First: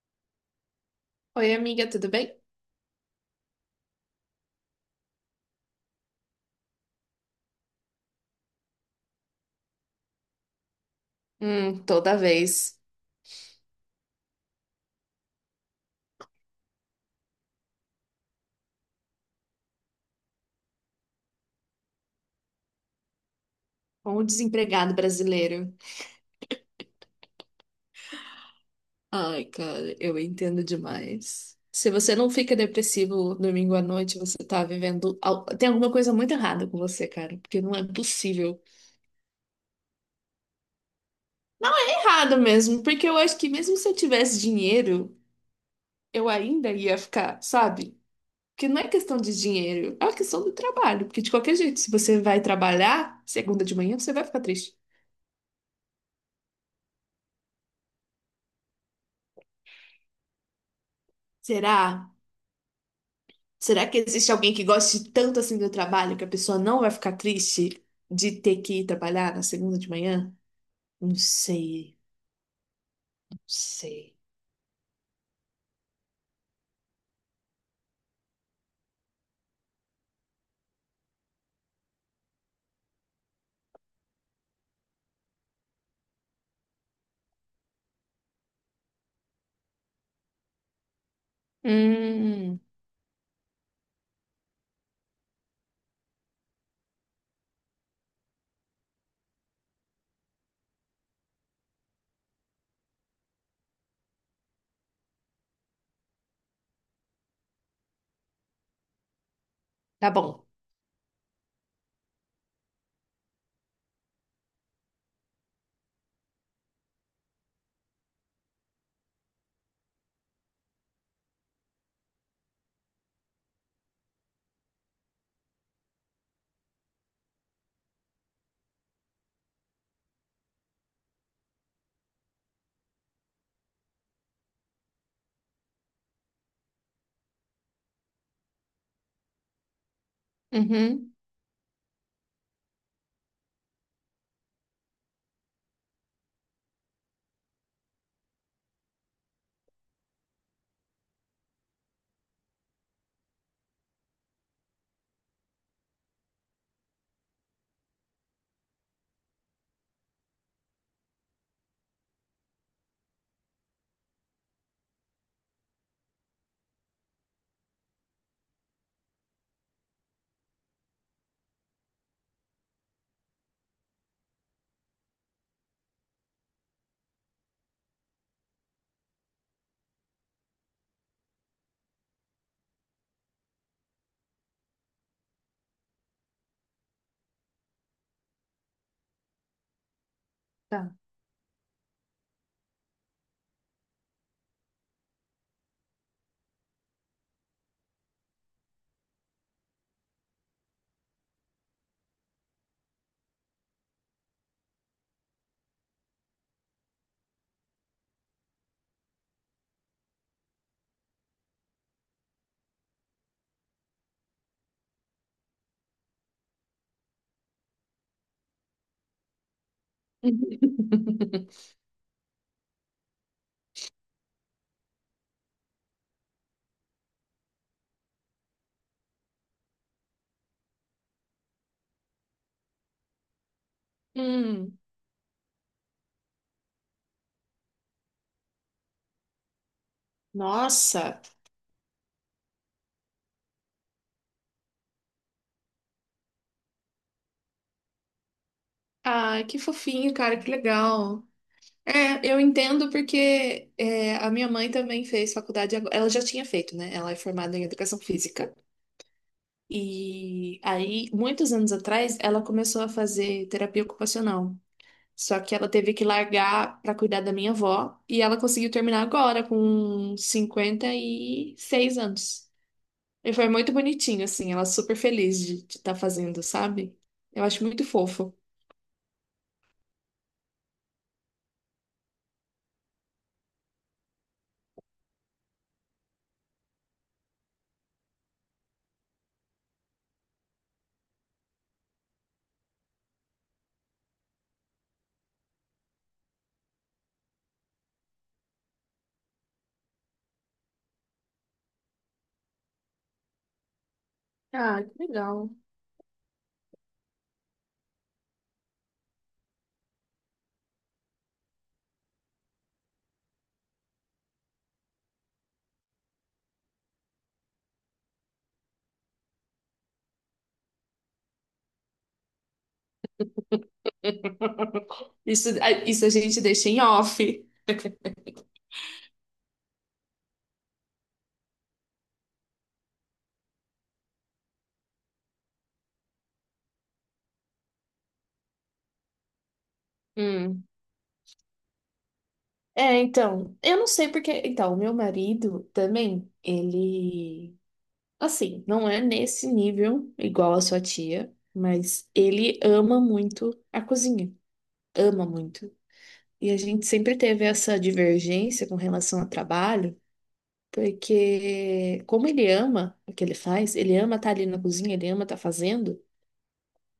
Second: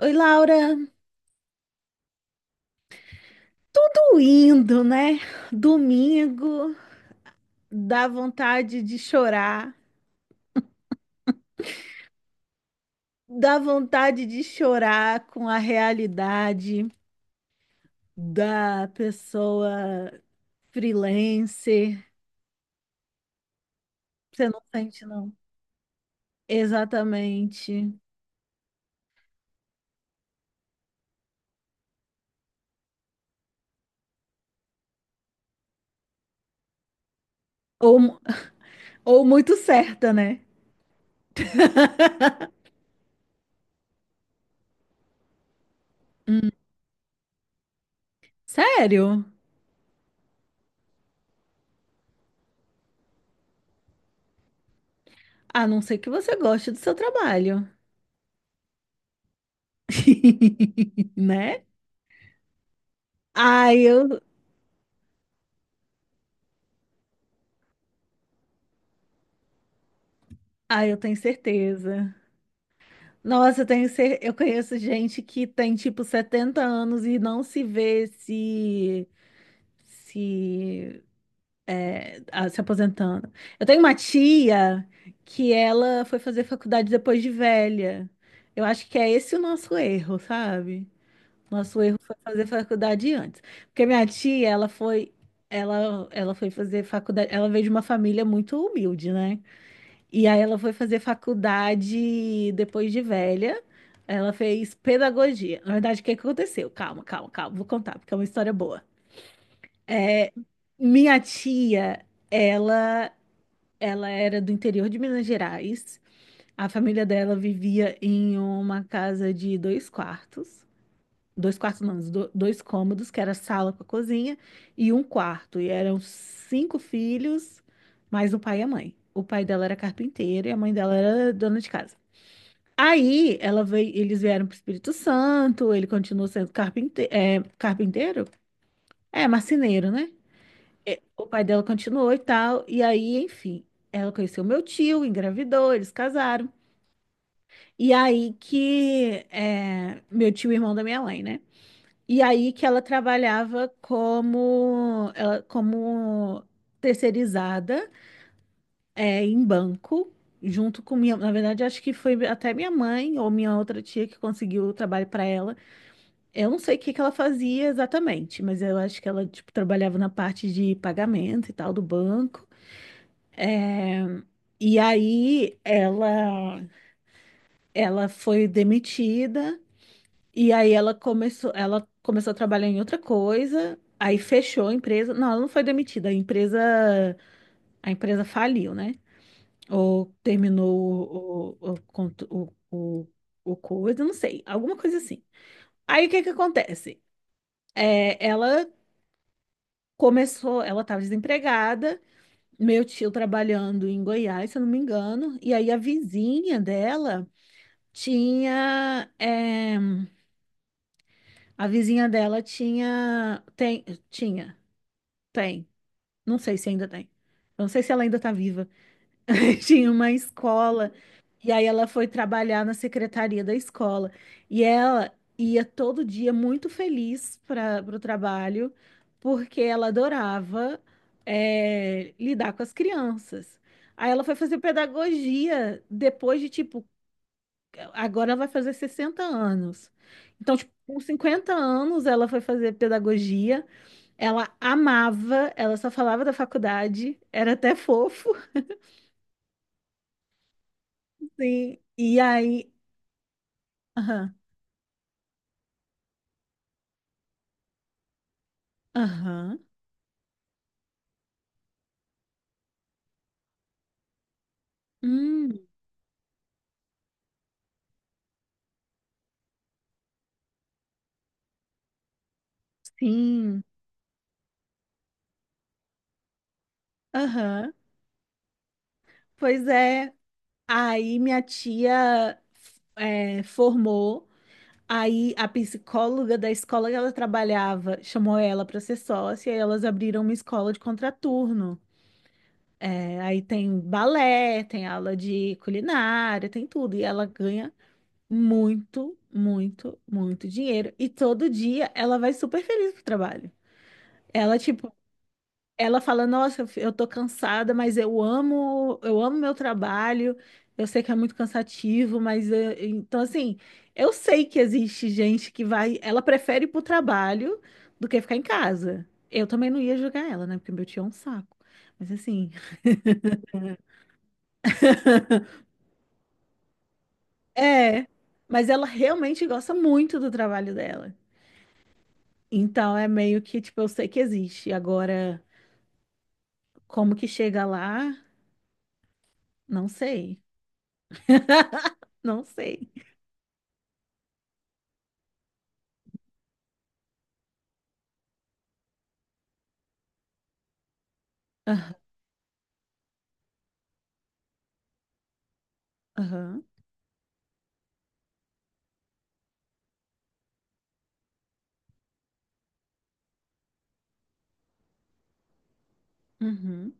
Oi, Laura. Oi, amiga, tudo bem? Tudo indo, né? Domingo, dá vontade de chorar, Toda vez. dá vontade de chorar com a realidade da pessoa freelancer. Com o Você não desempregado sente, não? brasileiro. Exatamente. Ai, cara, eu entendo demais. Se você não fica depressivo domingo à noite, você tá vivendo. Tem alguma coisa muito errada com você, cara, porque não é Ou, mu- possível. ou muito certa, né? Errado mesmo, porque eu acho que mesmo se eu tivesse dinheiro, eu Hum, ainda ia ficar, sabe? Porque não é questão sério? de dinheiro, é uma questão do trabalho. Porque de qualquer jeito, se você vai trabalhar segunda de manhã, você vai ficar triste. A não ser que você goste do seu trabalho, né? Será? Ah, Será que eu, existe alguém que goste tanto assim do trabalho que a pessoa não vai ficar triste de ter que ir trabalhar na segunda de manhã? ah, eu Não tenho sei, certeza. não Nossa, sei. Eu conheço gente que tem tipo 70 anos e não se vê se se aposentando. Eu tenho uma tia que ela foi fazer faculdade depois de velha. Eu acho que é esse o nosso erro, sabe? Nosso erro foi fazer Hum, faculdade antes. Porque minha tia, ela foi fazer faculdade, ela veio de uma família muito humilde, né? E aí ela foi fazer faculdade depois de velha. Ela fez pedagogia. Na verdade, o que que aconteceu? Calma, calma, calma. Vou contar, porque é uma história boa. tá bom. Minha tia, ela, ela era do interior de Minas Gerais. A família dela vivia em uma casa de dois quartos. Dois quartos, não, do- dois cômodos, que era sala com a cozinha, e um quarto. E eram cinco filhos, mais o pai e a mãe. O pai dela era carpinteiro e a mãe dela era dona de casa. Eles vieram para o Espírito Santo, ele continuou sendo carpinteiro? É, marceneiro, né? É, Uhum, o pai dela continuou e tal. E aí, enfim, ela conheceu meu tio, engravidou, eles casaram. E aí que é, meu tio, irmão da minha mãe, né? E aí que ela trabalhava como terceirizada, em banco junto com na verdade, acho que foi até minha mãe ou minha outra tia que conseguiu o trabalho para ela. Eu não sei o que que ela fazia exatamente, mas eu acho que ela, tipo, trabalhava na parte de pagamento e tal do banco. É, E aí ela, ela foi demitida e aí ela começou a trabalhar em outra coisa, aí fechou a empresa. Não, ela não foi demitida, a empresa faliu, né? Ou tá. terminou o, cont- o coisa, não sei, alguma coisa assim. Aí o que que acontece? É, ela ela estava desempregada, meu tio trabalhando em Goiás, se eu não me engano, e aí tinha, eh, a vizinha dela tinha, tem, não sei se ainda tem, eu não sei se ela ainda está viva, tinha uma escola, e aí ela foi trabalhar na secretaria da escola. E ela ia todo dia muito feliz para o trabalho, porque ela adorava, lidar com as crianças. Aí ela foi fazer Hum, pedagogia depois de, tipo, agora ela vai fazer 60 anos. Então, tipo, com nossa. 50 anos ela foi fazer pedagogia, ela amava, ela só falava da faculdade, era até fofo. Ah, que fofinho, cara, que legal. Sim, e É, eu aí entendo porque é, a aham. minha mãe também fez faculdade, ela já tinha feito, né? Ela é formada em educação física. Aham. E aí, muitos anos atrás, ela começou a fazer terapia ocupacional. Só que Hum, ela teve que largar para cuidar da minha avó. E ela conseguiu terminar agora, com 56 anos. E foi sim. muito bonitinho, assim. Ela super feliz de estar fazendo, sabe? Eu acho Aham. muito fofo. Pois é. Aí minha tia, formou. Aí a psicóloga da escola que ela trabalhava chamou ela para ser sócia e elas abriram uma escola de contraturno. É, aí tem balé, tem aula de culinária, tem tudo. E ela ganha muito, muito, muito dinheiro. E todo dia ela vai super feliz pro trabalho. Ela, Ah, que tipo, legal. ela fala, nossa, eu tô cansada, mas eu amo meu trabalho. Eu sei que é muito cansativo, mas então assim, eu sei que existe gente que vai, ela prefere ir pro trabalho do que ficar em casa. Eu também não ia julgar ela, né? Porque meu tio é um saco. Mas assim, Isso, isso a gente deixa em off. é, mas ela realmente gosta muito do trabalho dela. Então é meio que, tipo, eu sei que existe. Agora, como que chega lá? Não sei. Hum. Não sei. É, então, eu não sei porque. Então, o meu marido também, ele. Assim, não é nesse nível igual a sua tia, Aham. mas ele ama muito a cozinha. Ama muito. E a Aham. gente sempre teve essa divergência com relação ao trabalho, porque como ele ama o que ele faz, ele ama estar ali na cozinha, ele ama estar fazendo, Uhum.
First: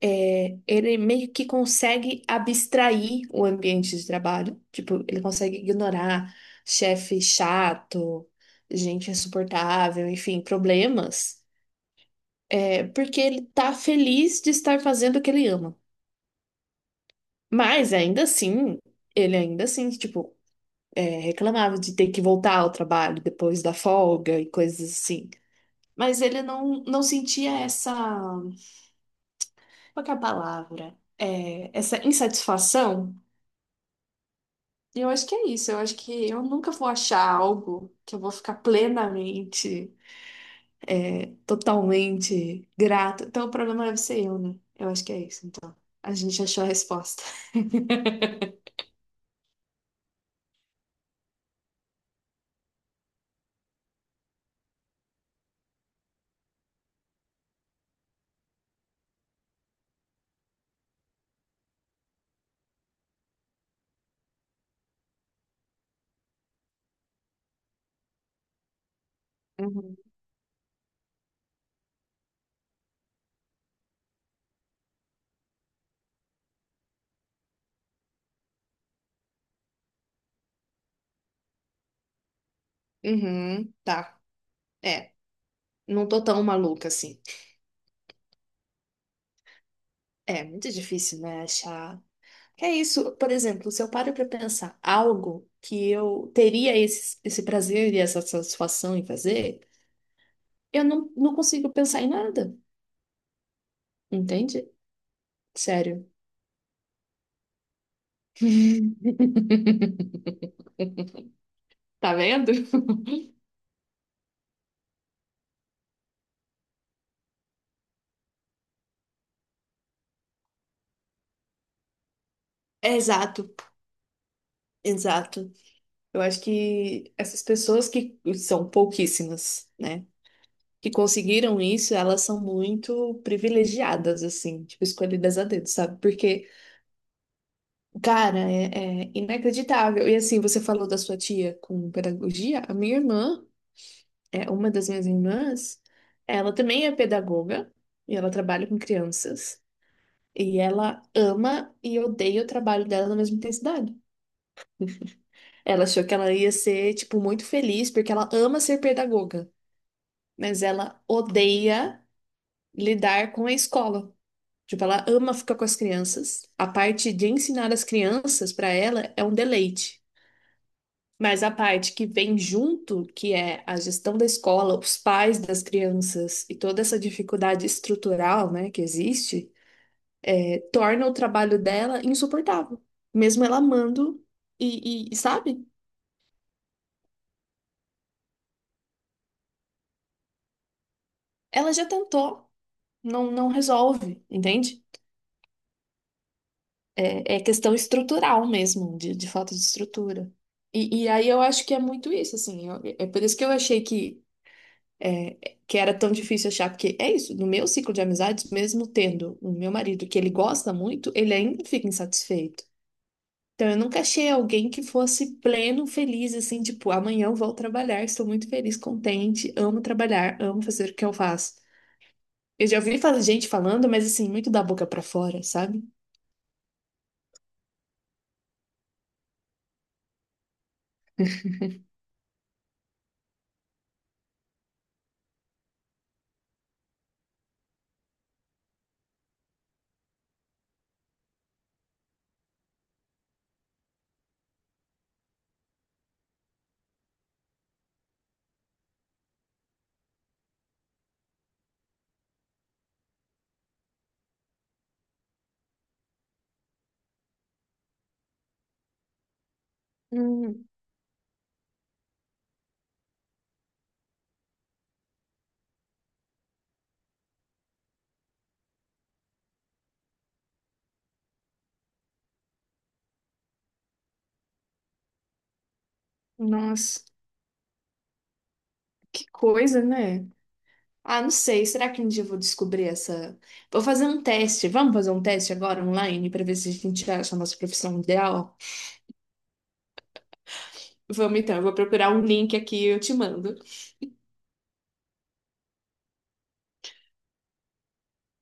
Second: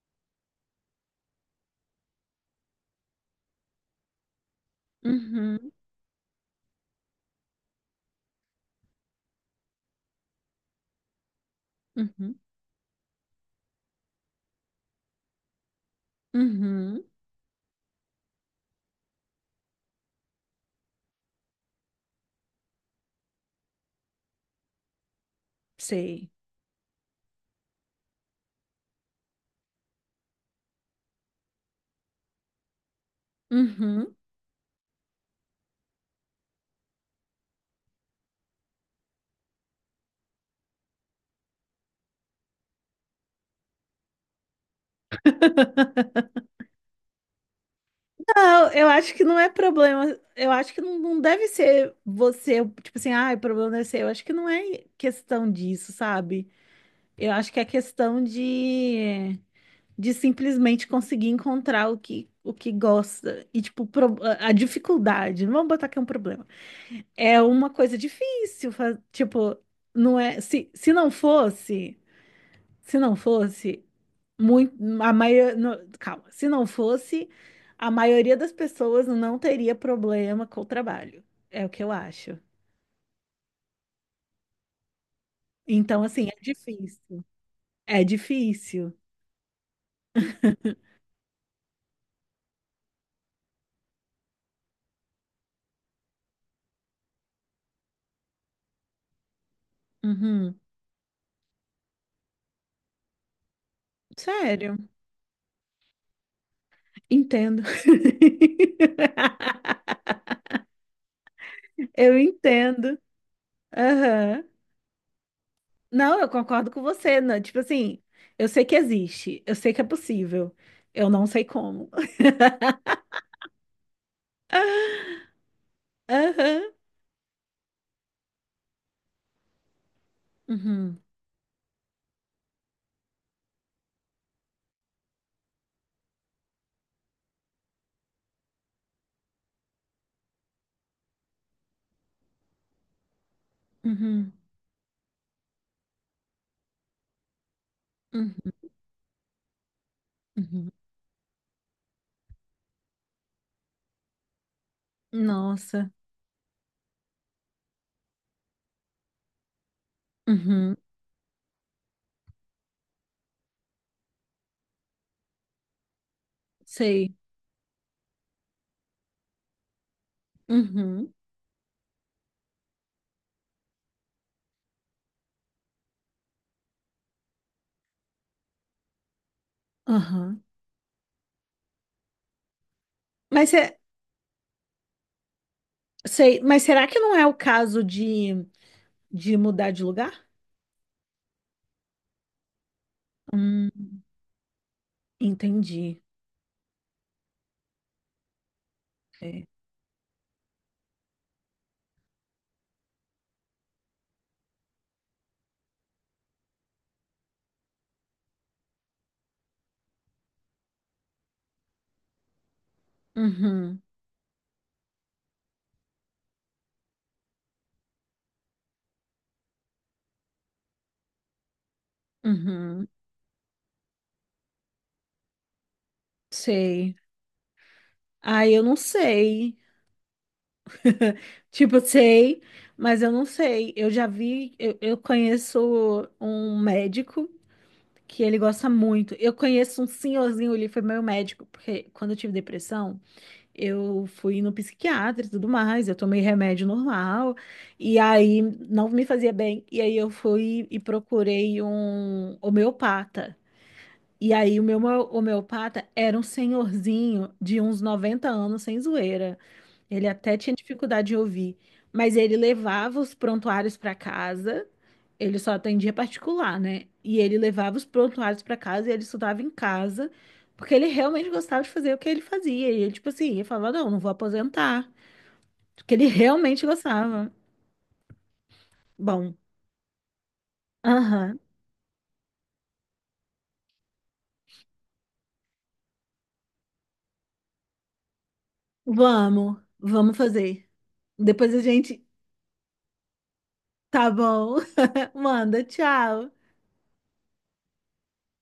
ele meio que consegue abstrair o ambiente de trabalho. Tipo, ele consegue Uhum, ignorar chefe chato, gente insuportável, enfim, problemas. uhum, É porque ele tá feliz de estar fazendo o que ele ama. uhum, Mas ainda assim, ele ainda assim, tipo, reclamava de ter que voltar ao trabalho depois da folga e coisas assim. Mas sei. ele não, não sentia essa. Qual que é a palavra? É, essa insatisfação. Uhum. E eu acho que é isso. Eu acho que eu nunca vou achar algo que eu vou ficar plenamente, totalmente grata. Então o problema deve ser eu, né? Eu acho que é isso. Então, a gente achou a resposta. Não, eu acho que não é problema. Eu acho que não, não deve ser você, tipo assim, ah, o problema é seu. Eu acho que não é questão disso, sabe? Eu acho que é questão de simplesmente conseguir encontrar o que gosta. E, tipo, a dificuldade, não vamos botar que é um problema. É uma coisa difícil, tipo, não é. Se não fosse, se não fosse. Muito, a maioria, calma, se não fosse, a maioria das pessoas não teria problema com o trabalho. É o que eu acho. Uhum, tá. É, Então, não tô assim, é tão maluca assim. difícil. É difícil. É muito difícil, né, achar. Que é isso, por exemplo, se eu paro pra pensar algo que eu teria esse, esse prazer e essa satisfação em fazer, Uhum. eu não, não consigo pensar em nada, entende? Sério, Sério. entendo. Tá Eu vendo? entendo. Aham. Não, eu concordo com você. Né? Tipo assim, eu sei que existe, eu sei que é possível. Eu não sei como. É, exato, exato. Eu acho que essas pessoas que são pouquíssimas, né? Aham. Que Uhum. conseguiram isso, elas são muito privilegiadas, assim, tipo, escolhidas a dedo, sabe? Porque, cara, é, é inacreditável. E assim, você falou da sua tia com pedagogia, a minha irmã, Uhum. é uma das minhas irmãs, ela também é pedagoga e ela Uhum. trabalha com crianças. E Uhum. ela ama e odeia o trabalho dela na mesma intensidade. Ela Nossa. achou que ela ia ser, tipo, muito feliz, porque ela ama ser pedagoga, mas Uhum. ela odeia lidar com a escola. Tipo, ela ama ficar com as crianças. A Sei. parte de ensinar as crianças para ela é um deleite. Uhum, Mas a parte que vem junto, que é a gestão da escola, os pais das crianças e toda essa dificuldade estrutural, né, que existe, aham. Torna o trabalho dela insuportável. Mesmo Mas, ela é, amando sabe? sei, mas será que não é o caso de mudar de lugar? Ela já tentou, não, não Hum, resolve, entende? entendi. É, é questão estrutural mesmo, de É. falta de estrutura. E aí eu acho que é muito isso, assim. É por isso que eu achei que é, que era tão difícil achar, porque é isso, no meu ciclo de amizades, mesmo tendo o meu marido que ele gosta muito, ele ainda fica insatisfeito. Então eu Uhum, nunca achei alguém que fosse pleno, feliz, assim, tipo, amanhã eu vou trabalhar, estou muito feliz, contente, amo trabalhar, amo fazer o que eu faço. Eu já uhum, ouvi gente falando, mas assim, muito da boca pra fora, sabe? sei. Ah, eu não sei. Tipo, sei, mas eu não sei. Eu já vi, eu conheço um médico que ele gosta muito. Eu conheço um senhorzinho, ele foi meu médico, porque quando eu tive depressão. Eu fui no psiquiatra e tudo mais, eu tomei remédio normal, e aí não me fazia bem. E aí eu fui e procurei um homeopata. E aí o meu homeopata era um senhorzinho de uns 90 anos, sem zoeira. Ele até tinha Hum, dificuldade de ouvir, mas ele levava os prontuários para casa. Ele só atendia particular, né? E ele levava os prontuários para casa e ele estudava em casa, porque ele realmente gostava de fazer o que ele fazia. E ele, tipo assim, ele falava: "Não, não vou aposentar", porque ele realmente Nossa, gostava. que Bom, coisa, né? Ah, não aham. sei. Será que um dia eu vou descobrir essa? Vou fazer um teste. Vamos fazer um teste agora online para ver se a gente acha a nossa profissão ideal? Vamos, vamos fazer. Vamos Depois então, a eu vou gente, procurar um link aqui e eu te mando. tá bom. Manda, tchau.